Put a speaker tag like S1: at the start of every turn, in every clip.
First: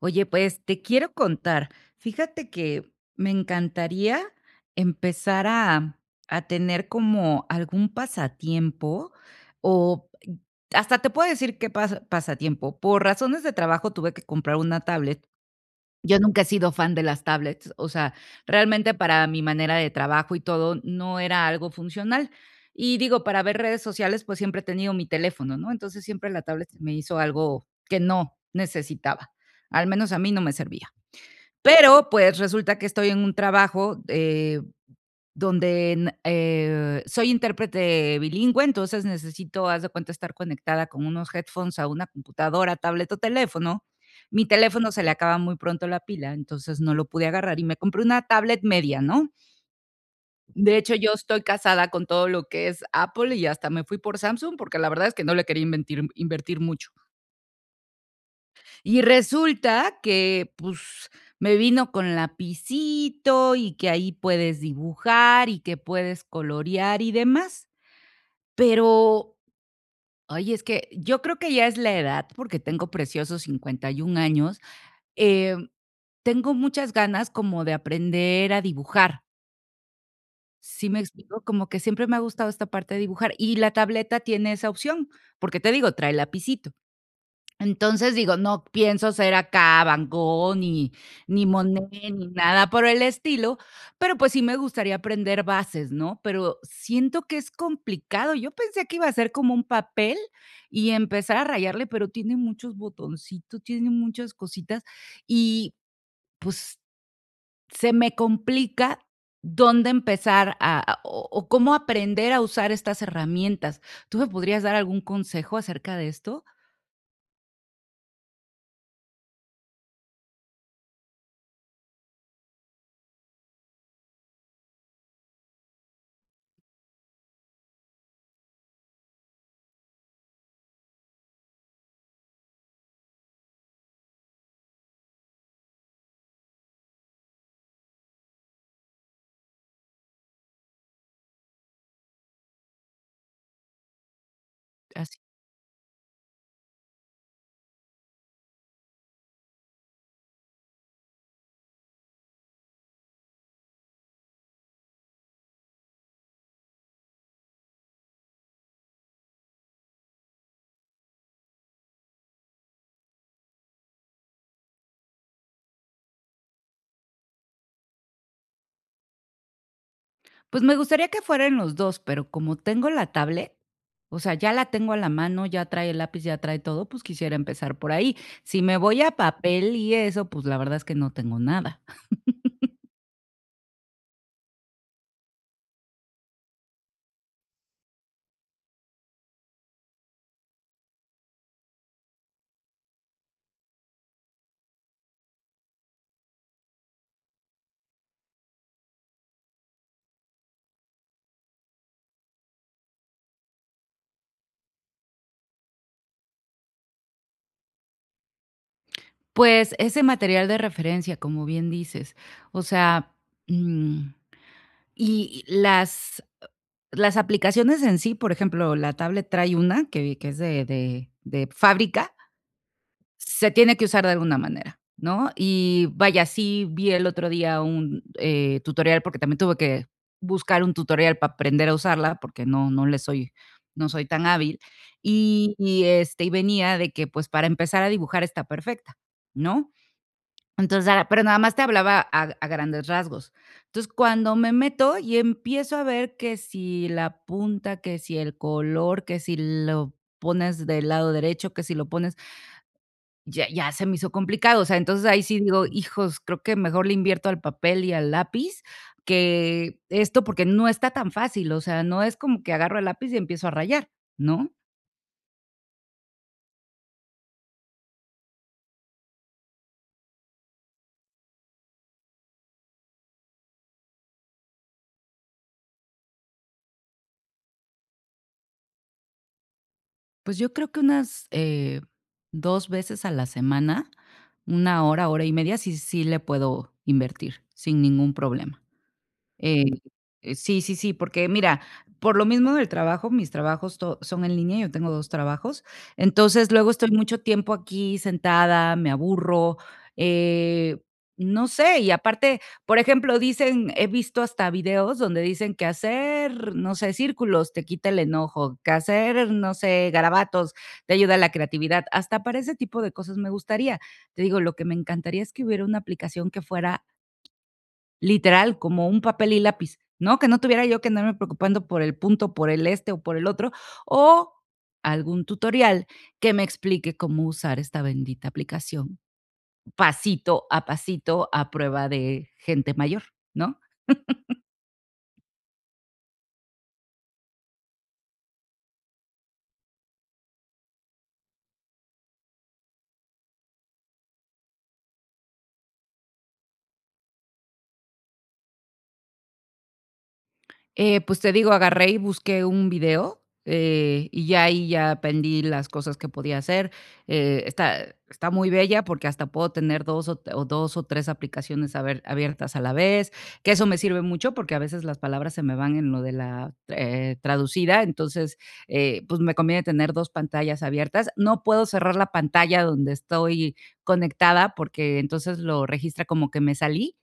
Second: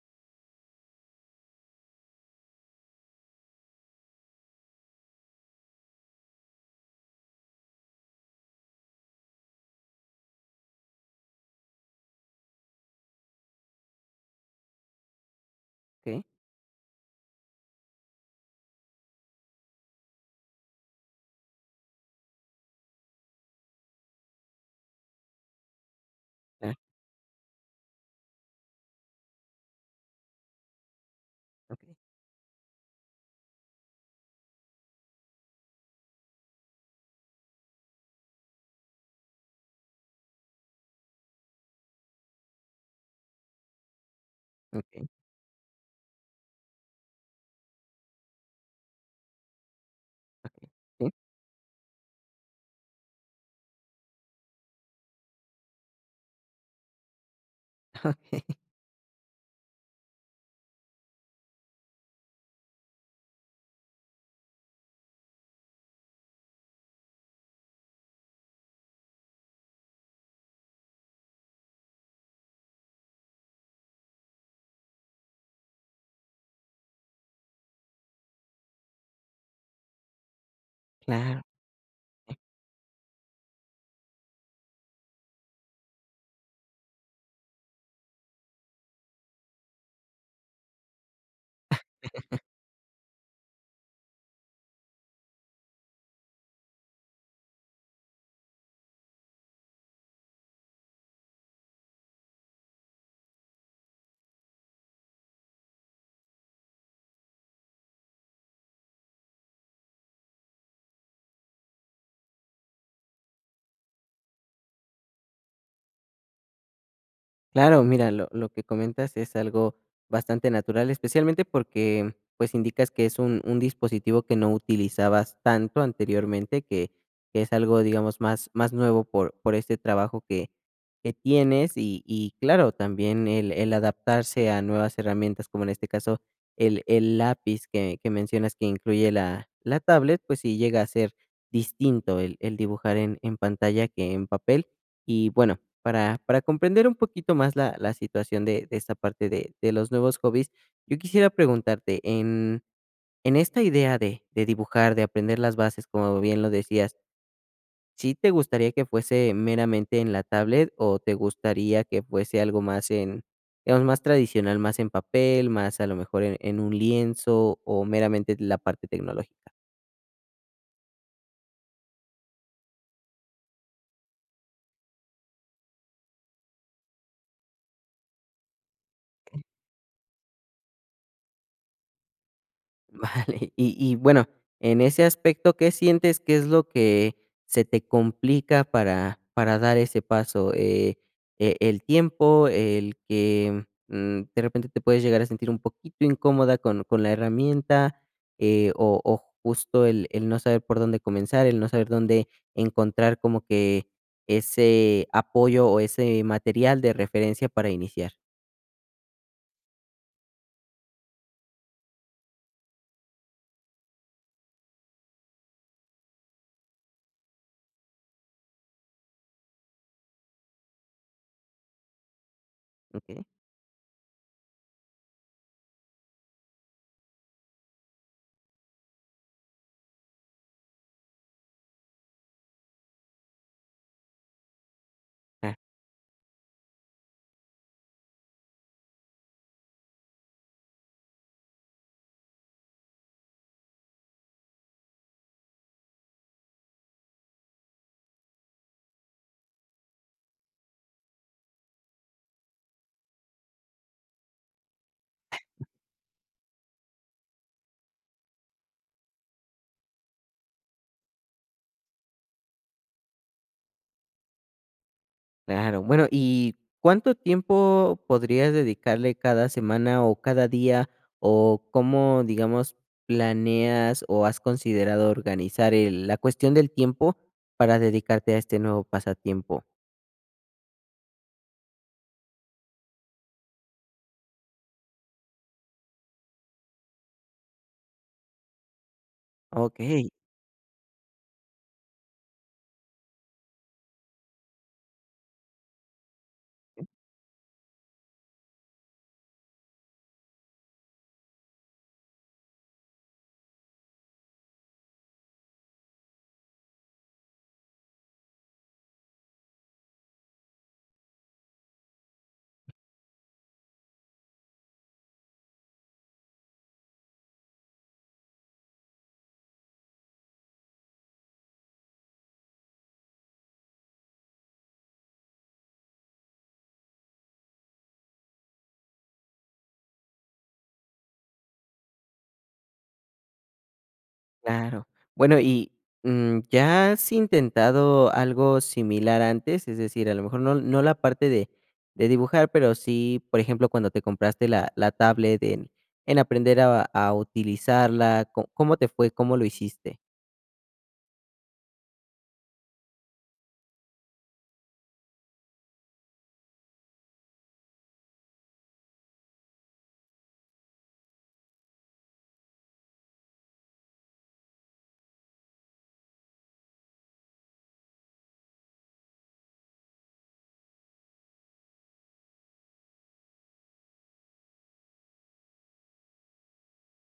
S1: Oye, pues te quiero contar. Fíjate que me encantaría empezar a, a tener como algún pasatiempo o hasta te puedo decir qué pasatiempo. Por razones de trabajo tuve que comprar una tablet. Yo
S2: Okey,
S1: nunca he sido fan de las tablets, o sea, realmente para mi manera de trabajo y todo, no era algo funcional. Y digo, para ver redes sociales, pues siempre he tenido mi teléfono, ¿no? Entonces siempre la tablet
S2: claro,
S1: se me hizo algo que no necesitaba, al menos a mí no me servía.
S2: okey,
S1: Pero, pues, resulta que estoy en un trabajo, donde n soy intérprete bilingüe, entonces necesito, haz de cuenta, estar conectada con unos headphones a una computadora, tablet o teléfono. Mi teléfono se
S2: okey,
S1: le acaba muy pronto la pila, entonces no lo pude agarrar y me compré una tablet media, ¿no?
S2: okey.
S1: De hecho,
S2: Sí,
S1: yo estoy casada con todo lo que es Apple y hasta me fui por Samsung, porque la verdad es que no le quería inventir invertir mucho. Y resulta que, pues, me vino con lapicito y que ahí puedes dibujar y que puedes colorear y demás. Pero, ay, es que yo creo que ya es la edad, porque tengo preciosos 51 años, em, tengo muchas ganas como de aprender a dibujar, ¿sí me
S2: claro.
S1: explico? Como que siempre me ha gustado esta parte de dibujar, y la tableta tiene esa opción, porque te digo, trae lapicito. Entonces, digo, no pienso ser acá Van Gogh, ni Monet, ni nada por el estilo, pero, pues, sí me gustaría aprender bases, ¿no? Pero siento que es complicado. Yo pensé que iba a ser como un papel y empezar a rayarle, pero tiene muchos botoncitos, tiene muchas cositas y, pues, se me complica dónde empezar a o cómo aprender a usar estas herramientas. ¿Tú me podrías dar algún consejo acerca de esto?
S2: Claro, mira, lo que comentas es algo bastante natural, especialmente porque, pues, indicas que es un dispositivo que no utilizabas tanto anteriormente, que es algo, digamos, más nuevo por este trabajo que tienes y claro, también el adaptarse a nuevas herramientas, como en este caso, el lápiz que mencionas que incluye la tablet, pues sí llega a ser distinto el dibujar en pantalla que en papel. Y bueno, para comprender un poquito más la situación de esta parte de los nuevos hobbies, yo quisiera preguntarte, en esta idea de dibujar, de aprender las bases, como bien lo decías, ¿sí te gustaría que fuese meramente en la tablet o te gustaría que fuese algo más en, digamos, más tradicional, más en papel, más a lo mejor en un lienzo o meramente la parte tecnológica?
S1: Pues me gustaría que fueran los 2, pero como tengo la tablet, o sea, ya la tengo a la mano, ya trae el lápiz, ya trae todo, pues quisiera empezar por ahí. Si me voy a papel y eso, pues la verdad es que no tengo nada.
S2: Vale, y bueno, en ese aspecto, ¿qué sientes que es lo que se te complica para dar ese paso? E el tiempo, el que, de repente te puedes llegar a sentir un poquito incómoda con la herramienta, o justo el no saber por dónde comenzar, el no saber dónde encontrar como que ese apoyo o ese material de referencia para iniciar.
S1: Pues ese material de referencia, como bien dices, o sea, mm, y las aplicaciones en sí, por ejemplo, la tablet trae una que es de de fábrica.
S2: ¿Okey?
S1: Se tiene que usar de alguna manera, ¿no? Y vaya, sí vi el otro día un, tutorial, porque también tuve que buscar un tutorial para aprender a usarla, porque no le soy no soy tan hábil. Y este, y venía de que, pues, para empezar a dibujar está perfecta, ¿no? Entonces, ah, pero nada más te hablaba a grandes rasgos. Entonces, cuando me meto y empiezo a ver que si la punta, que si el color, que si lo pones del lado derecho, que si lo pones ya se me hizo complicado, o sea, entonces ahí sí digo: "Hijos, creo que mejor le invierto al papel y al lápiz que esto", porque no está tan fácil, o sea, no es como que agarro el lápiz y empiezo a rayar, ¿no?
S2: Claro. Bueno, ¿y cuánto tiempo podrías dedicarle cada semana o cada día? ¿O cómo, digamos, planeas o has considerado organizar la cuestión del tiempo para dedicarte a este nuevo pasatiempo?
S1: Pues yo creo que unas, 2 veces a la semana, una hora, hora y media, sí le puedo invertir sin ningún problema. Eh,
S2: Ok.
S1: sí, sí, sí, porque mira, por lo mismo del trabajo, mis trabajos to son en línea, yo tengo 2 trabajos, entonces luego estoy mucho tiempo aquí sentada, me aburro, eh, no sé, y aparte, por ejemplo, dicen, he visto hasta videos donde dicen que hacer, no sé, círculos te quita el enojo, que hacer, no sé, garabatos te ayuda a la creatividad, hasta para ese tipo de cosas me gustaría. Te digo, lo que me encantaría es que hubiera una aplicación que fuera literal, como un papel y lápiz, ¿no? Que no tuviera yo que andarme preocupando por el punto, por el este o por el otro, o algún tutorial que me explique cómo usar esta bendita aplicación pasito a pasito a prueba de gente mayor, ¿no?
S2: Claro. Bueno, y, ¿ya has intentado algo similar antes? Es decir, a lo mejor no la parte de dibujar, pero sí, por ejemplo, cuando te compraste la tablet en aprender a utilizarla, ¿có cómo te fue? ¿Cómo lo hiciste?
S1: Pues, te digo, agarré y busqué un video, y ya ahí ya aprendí las cosas que podía hacer. Está muy bella porque hasta puedo tener 2 o t- o 2 o 3 aplicaciones abiertas a la vez, que eso me sirve mucho porque a veces las palabras se me van en lo de la, traducida, entonces, pues, me conviene tener 2 pantallas abiertas. No puedo cerrar la pantalla donde estoy conectada porque entonces lo registra como que me salí,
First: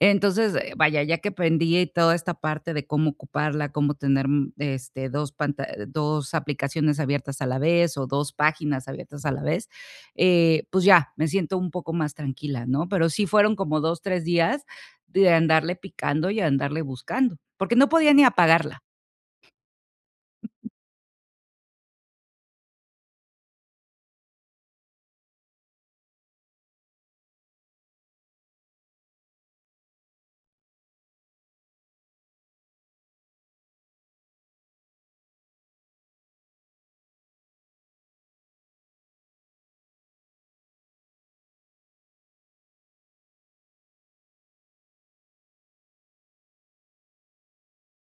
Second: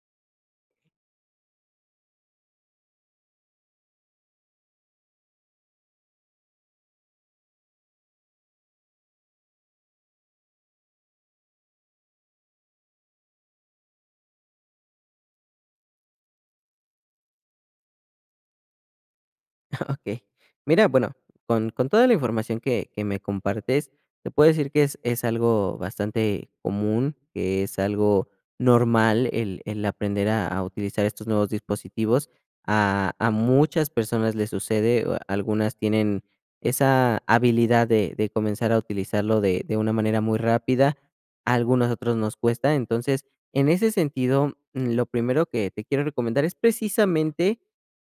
S1: entonces, vaya, ya que aprendí toda esta parte de cómo ocuparla, cómo tener, 2 panta 2 aplicaciones abiertas a la vez o 2 páginas abiertas a la vez, pues ya, me siento un poco más tranquila, ¿no? Pero sí fueron como 2, 3 días de andarle picando y andarle buscando, porque no podía ni apagarla.
S2: Ok, mira, bueno, con toda la información que me compartes, te puedo decir que es algo bastante común, que es algo normal el aprender a utilizar estos nuevos dispositivos. A muchas personas les sucede, o algunas tienen esa habilidad de comenzar a utilizarlo de una manera muy rápida, a algunos otros nos cuesta. Entonces, en ese sentido, lo primero que te quiero recomendar es precisamente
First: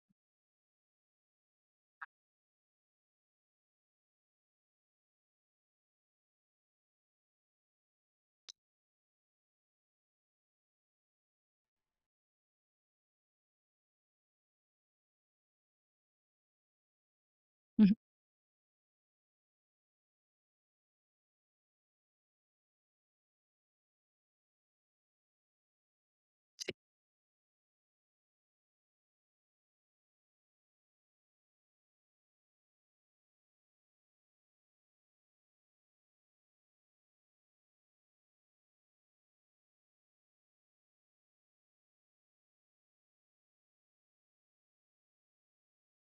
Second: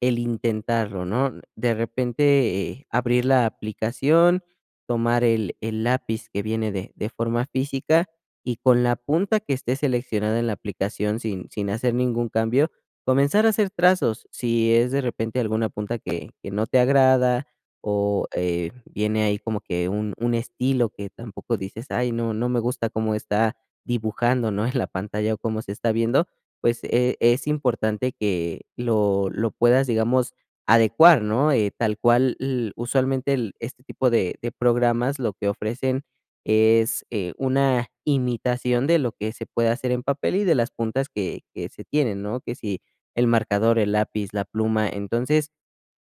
S2: el intentarlo, ¿no? De repente abrir la aplicación, tomar el lápiz que viene de forma física y con la punta que esté seleccionada en la aplicación sin hacer ningún cambio, comenzar a hacer trazos. Si es de repente alguna punta que no te agrada
S1: Ujú,
S2: o viene ahí como que un estilo que tampoco dices, ay, no, no me gusta cómo está dibujando, ¿no? En la pantalla o cómo se está viendo, pues, es importante que lo puedas, digamos, adecuar, ¿no? Tal cual, l usualmente el este tipo de programas lo que ofrecen es, una imitación de lo que se puede hacer en papel y de las puntas que se tienen, ¿no? Que si el marcador, el lápiz, la pluma. Entonces,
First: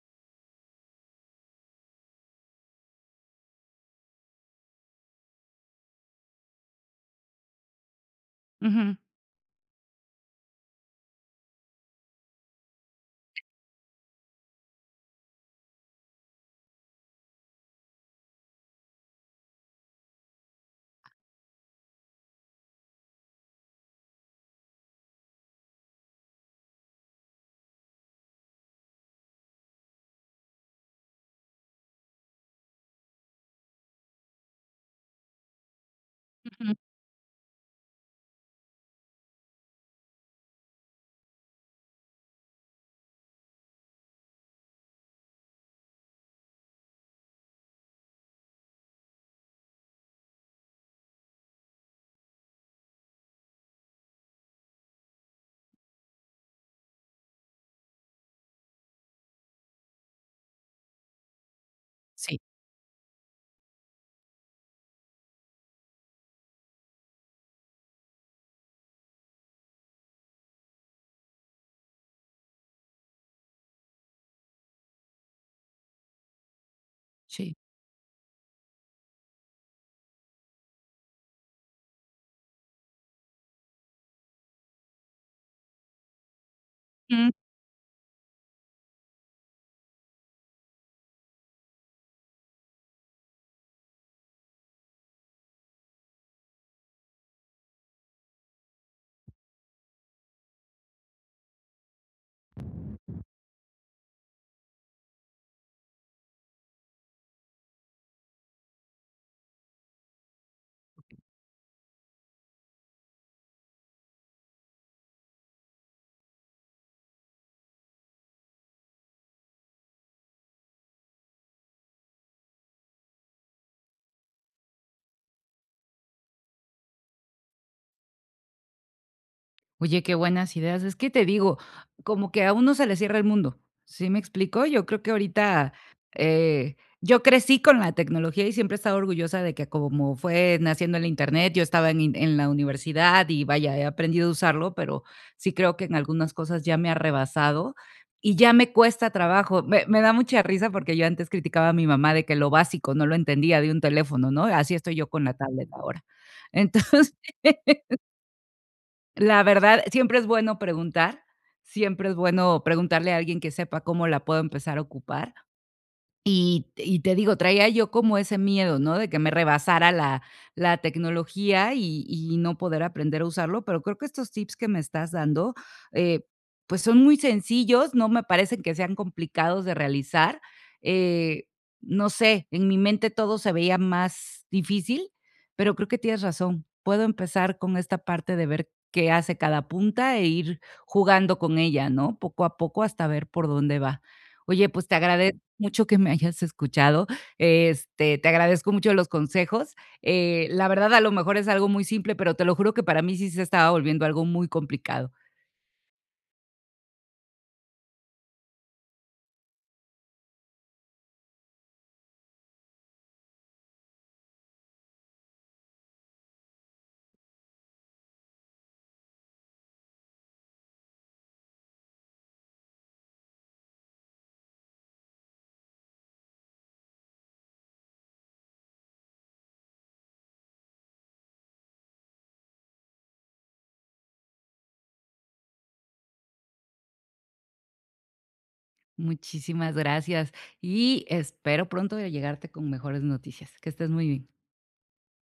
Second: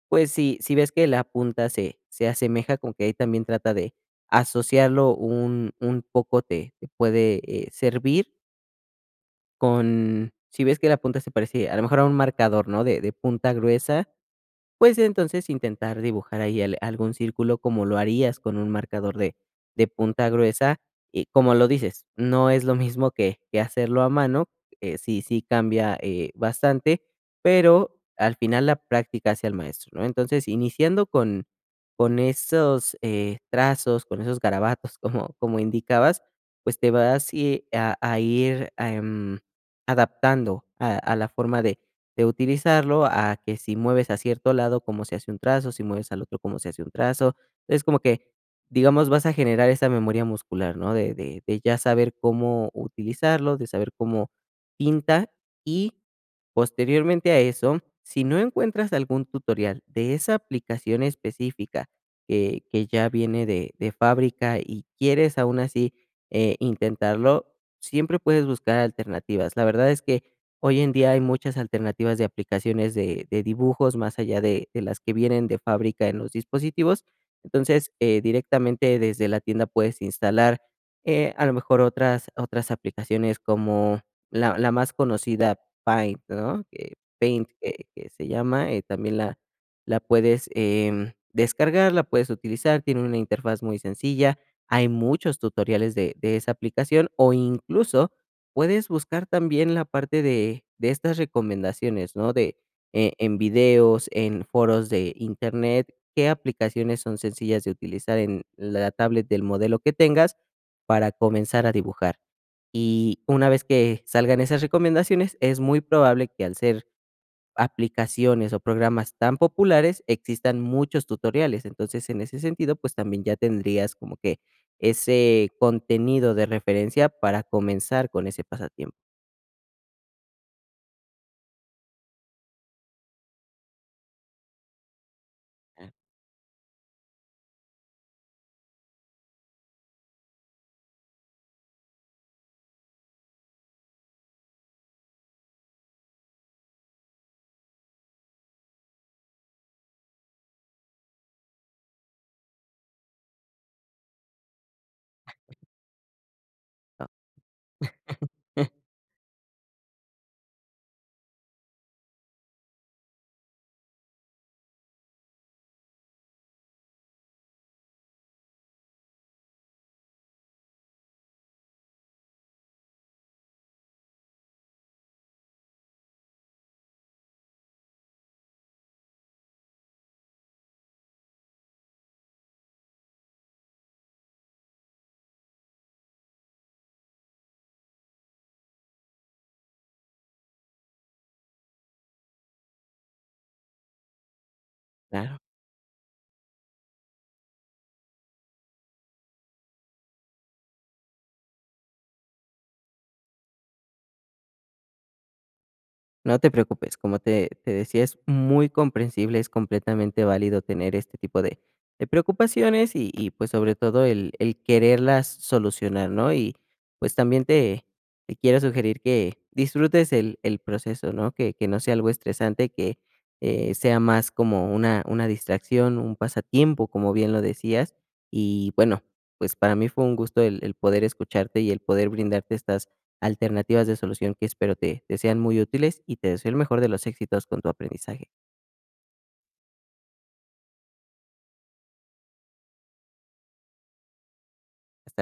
S2: pues, si ves que la punta se asemeja, con que ahí también trata de asociarlo un poco te puede, servir.
S1: ujú,
S2: Con si ves que la punta se parece, a lo mejor, a un marcador, ¿no? De punta gruesa, pues, entonces, intentar dibujar ahí al algún círculo como lo harías con un marcador de punta gruesa, y como lo dices, no es lo mismo que hacerlo a mano, sí cambia, bastante, pero al final la práctica hace al maestro, ¿no? Entonces, iniciando con esos, trazos, con esos garabatos, como como indicabas,
S1: ujú.
S2: pues, te vas y a ir, adaptando a la forma de utilizarlo, a que si mueves a cierto lado, cómo se hace un trazo, si mueves al otro, cómo se hace un trazo. Es como que, digamos, vas a generar esa memoria muscular, ¿no? De ya saber cómo utilizarlo, de saber cómo pinta, y posteriormente a eso, si no encuentras algún tutorial de esa aplicación específica
S1: Sí,
S2: que ya viene de fábrica y quieres aún así intentarlo, siempre puedes buscar alternativas. La verdad es que hoy en día hay muchas alternativas de aplicaciones de dibujos, más allá de las que vienen de fábrica en los dispositivos.
S1: sí.
S2: Entonces, directamente desde la tienda puedes instalar, a lo mejor otras aplicaciones como la más conocida, Paint, ¿no? Que Paint, que se llama, también la puedes, descargar, la puedes utilizar, tiene una interfaz muy sencilla. Hay muchos tutoriales de esa aplicación, o incluso puedes buscar también la parte de estas recomendaciones, ¿no? De, en videos, en foros de Internet, qué aplicaciones son sencillas de utilizar en la tablet del modelo que tengas para comenzar a dibujar. Y una vez que salgan esas recomendaciones, es muy probable que al ser aplicaciones o programas tan populares, existan muchos tutoriales. Entonces, en ese sentido, pues también ya tendrías como que ese contenido de referencia para comenzar con ese pasatiempo.
S1: Oye, qué buenas ideas. Es que te digo, como que a uno se le cierra el mundo, ¿sí me explico? Yo creo que ahorita, eh, yo crecí con la tecnología y siempre he estado orgullosa de que como fue naciendo el Internet, yo estaba en la universidad y vaya, he aprendido a usarlo, pero sí creo que en algunas cosas ya me ha rebasado y ya me cuesta trabajo. Me da mucha risa porque yo antes criticaba a mi mamá de que lo básico no lo entendía de un teléfono, ¿no? Así estoy yo con la tablet ahora.
S2: Exacto.
S1: Entonces... La verdad, siempre es bueno preguntar, siempre es bueno preguntarle a alguien que sepa cómo la puedo empezar a ocupar. Y te digo, traía yo como ese miedo, ¿no? De que me rebasara la tecnología y no poder aprender a usarlo, pero creo que estos tips que me estás dando, eh, pues, son muy sencillos, no me parecen que sean complicados de realizar. Eh, no sé, en mi mente todo se veía más difícil, pero creo que tienes razón. Puedo empezar con esta parte de ver qué hace cada punta e ir jugando con ella, ¿no? Poco a poco hasta ver por dónde va. Oye, pues, te
S2: Claro,
S1: agradezco mucho que me hayas escuchado, este, te agradezco mucho los consejos. La verdad, a lo mejor es algo muy simple, pero te lo juro que para mí sí se estaba volviendo algo muy complicado.
S2: no te preocupes, como te decía, es muy comprensible, es completamente válido tener este tipo de preocupaciones y, pues sobre todo el quererlas solucionar, ¿no? Y pues también te quiero sugerir que disfrutes el proceso, ¿no? Que no sea algo estresante, que sea más como una distracción, un pasatiempo, como bien lo decías. Y bueno, pues para mí fue un gusto el poder escucharte y el poder brindarte estas alternativas de solución que espero te sean muy útiles y te deseo el mejor de los éxitos con tu aprendizaje.
S1: Muchísimas gracias y espero pronto llegarte con mejores noticias. Que estés muy bien.
S2: Hasta luego.